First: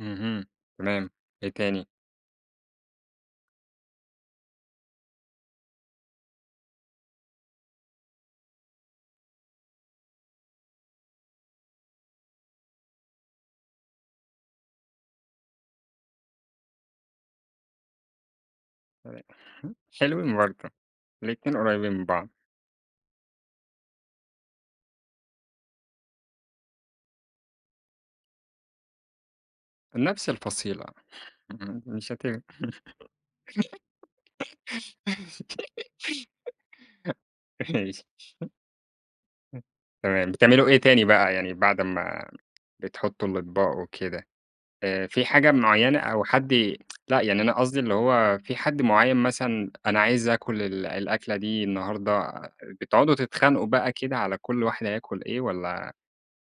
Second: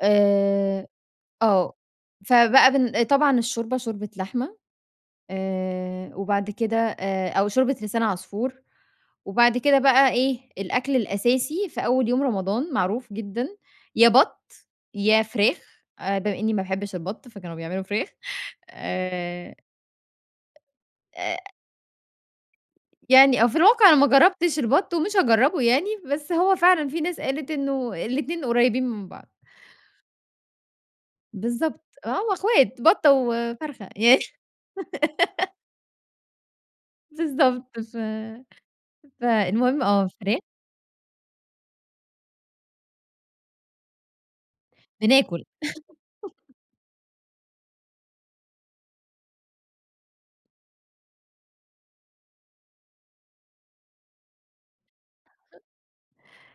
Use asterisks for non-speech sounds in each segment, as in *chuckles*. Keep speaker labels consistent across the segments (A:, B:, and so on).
A: اهم،
B: آآ
A: تمام. إيه
B: آه،
A: تاني؟
B: فبقى بن طبعًا الشوربة شوربة لحمة، آآ وبعد كده آآ أو شوربة لسان عصفور وبعد كده بقى إيه، الأكل الأساسي في أول يوم رمضان معروف جدًا يا بَط، يا فراخ، آآ، بما إنّي ما باحبش البَط، فكانوا بيعملوا فراخ
A: آآ،
B: آآ أ
A: *chuckles* حلوين برضه،
B: آآ
A: الاتنين قريّبين من بعض.
B: يعني آه. في الواقع أنا ما جرّبتش البَط ومش هاجرّبه يعني، بس هو فعلًا في ناس قالت إنه الاتنين قريّبين من بعض.
A: نفس الفصيلة، أ
B: بالضبط.
A: أ
B: آه،
A: مش هت
B: هم إخوات، بَطّة وفرخة ي *laughs*
A: *chuckles*
B: بالضبط. ف
A: ماشي. إمم،
B: فالمهم، آه،
A: تمام.
B: فراخ.
A: بتعملوا إيه تاني بقى يعني بعد أمَّا بتحطّوا الأطباق وكده؟ آآ في
B: بناكل.
A: حاجة معيّنة أو حد
B: *chuckles*
A: ي لأ، يعني أنا قصدي اللي هو في حد معيّن مثلًا أنا عايز آكُل ال الأكلة دي النهارده، بتقعدوا تتخانقوا بقى كده على كل واحد هياكُل إيه والّا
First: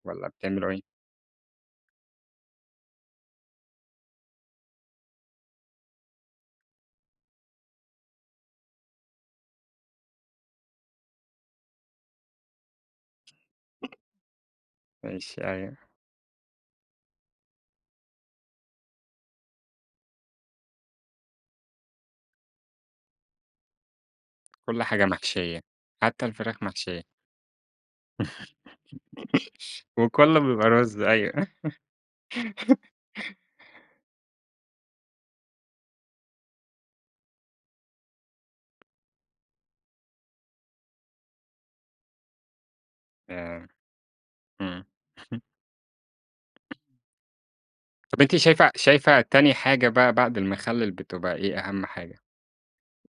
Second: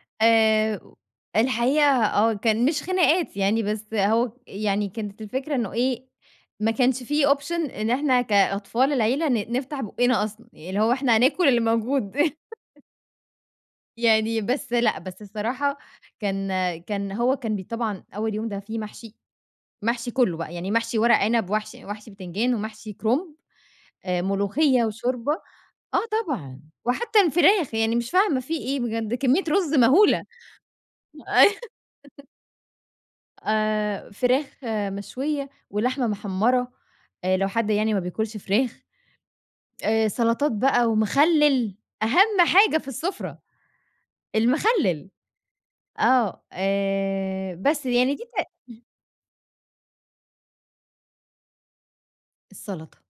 A: والّا بتعملوا
B: آآ
A: إيه؟
B: و الحقيقة آه. كان مش خناقات يعني بس أهو، يعني كانت الفكرة إنه إيه، ما كانش في option إن إحنا كأطفال العيلة ن نفتح بوقّنا أصلًا، اللي هو إحنا هناكُل اللي موجود. *chuckles*
A: *chuckles*
B: يعني بس لأ، بس
A: ماشي، أيوه.
B: الصراحة كان كان هو كان بي طبعًا أول يوم ده فيه محشي، محشي كُلّه بقي، يعني محشي وَرَق عِنَب ومحشي ومحشي بتنجان ومحشي كُرُنب، آآ
A: كل
B: ملوخية
A: حاجة
B: وشوربة،
A: محشيّة،
B: آه
A: حتّى
B: طبعًا،
A: الفراخ محشيّة.
B: وحتّى الفراخ، يعني مش فاهمة في إيه بجد؟ كمّية رُز
A: *chuckles*
B: مهولة
A: وكُلّه بيبقى رُز أيوه.
B: أي *chuckles*
A: *chuckles*
B: آآ، فراخ مشوية ولحمة مِحمّرة، آآ، لو حد يعني ما بياكُلش فراخ، آآ سَلَطات بقى ومخلِّل، أهَم حاجة في السُفرة،
A: ياه! إمم.
B: المخلِّل،
A: *chuckles*
B: آه.
A: *chuckles*
B: آآ بس، يعني
A: طب
B: دي
A: أنتِ
B: ت
A: شايفة شايفة تاني حاجة بقى بعد المخلِّل، بتبقى إيه أهم حاجة؟
B: السَلَطة.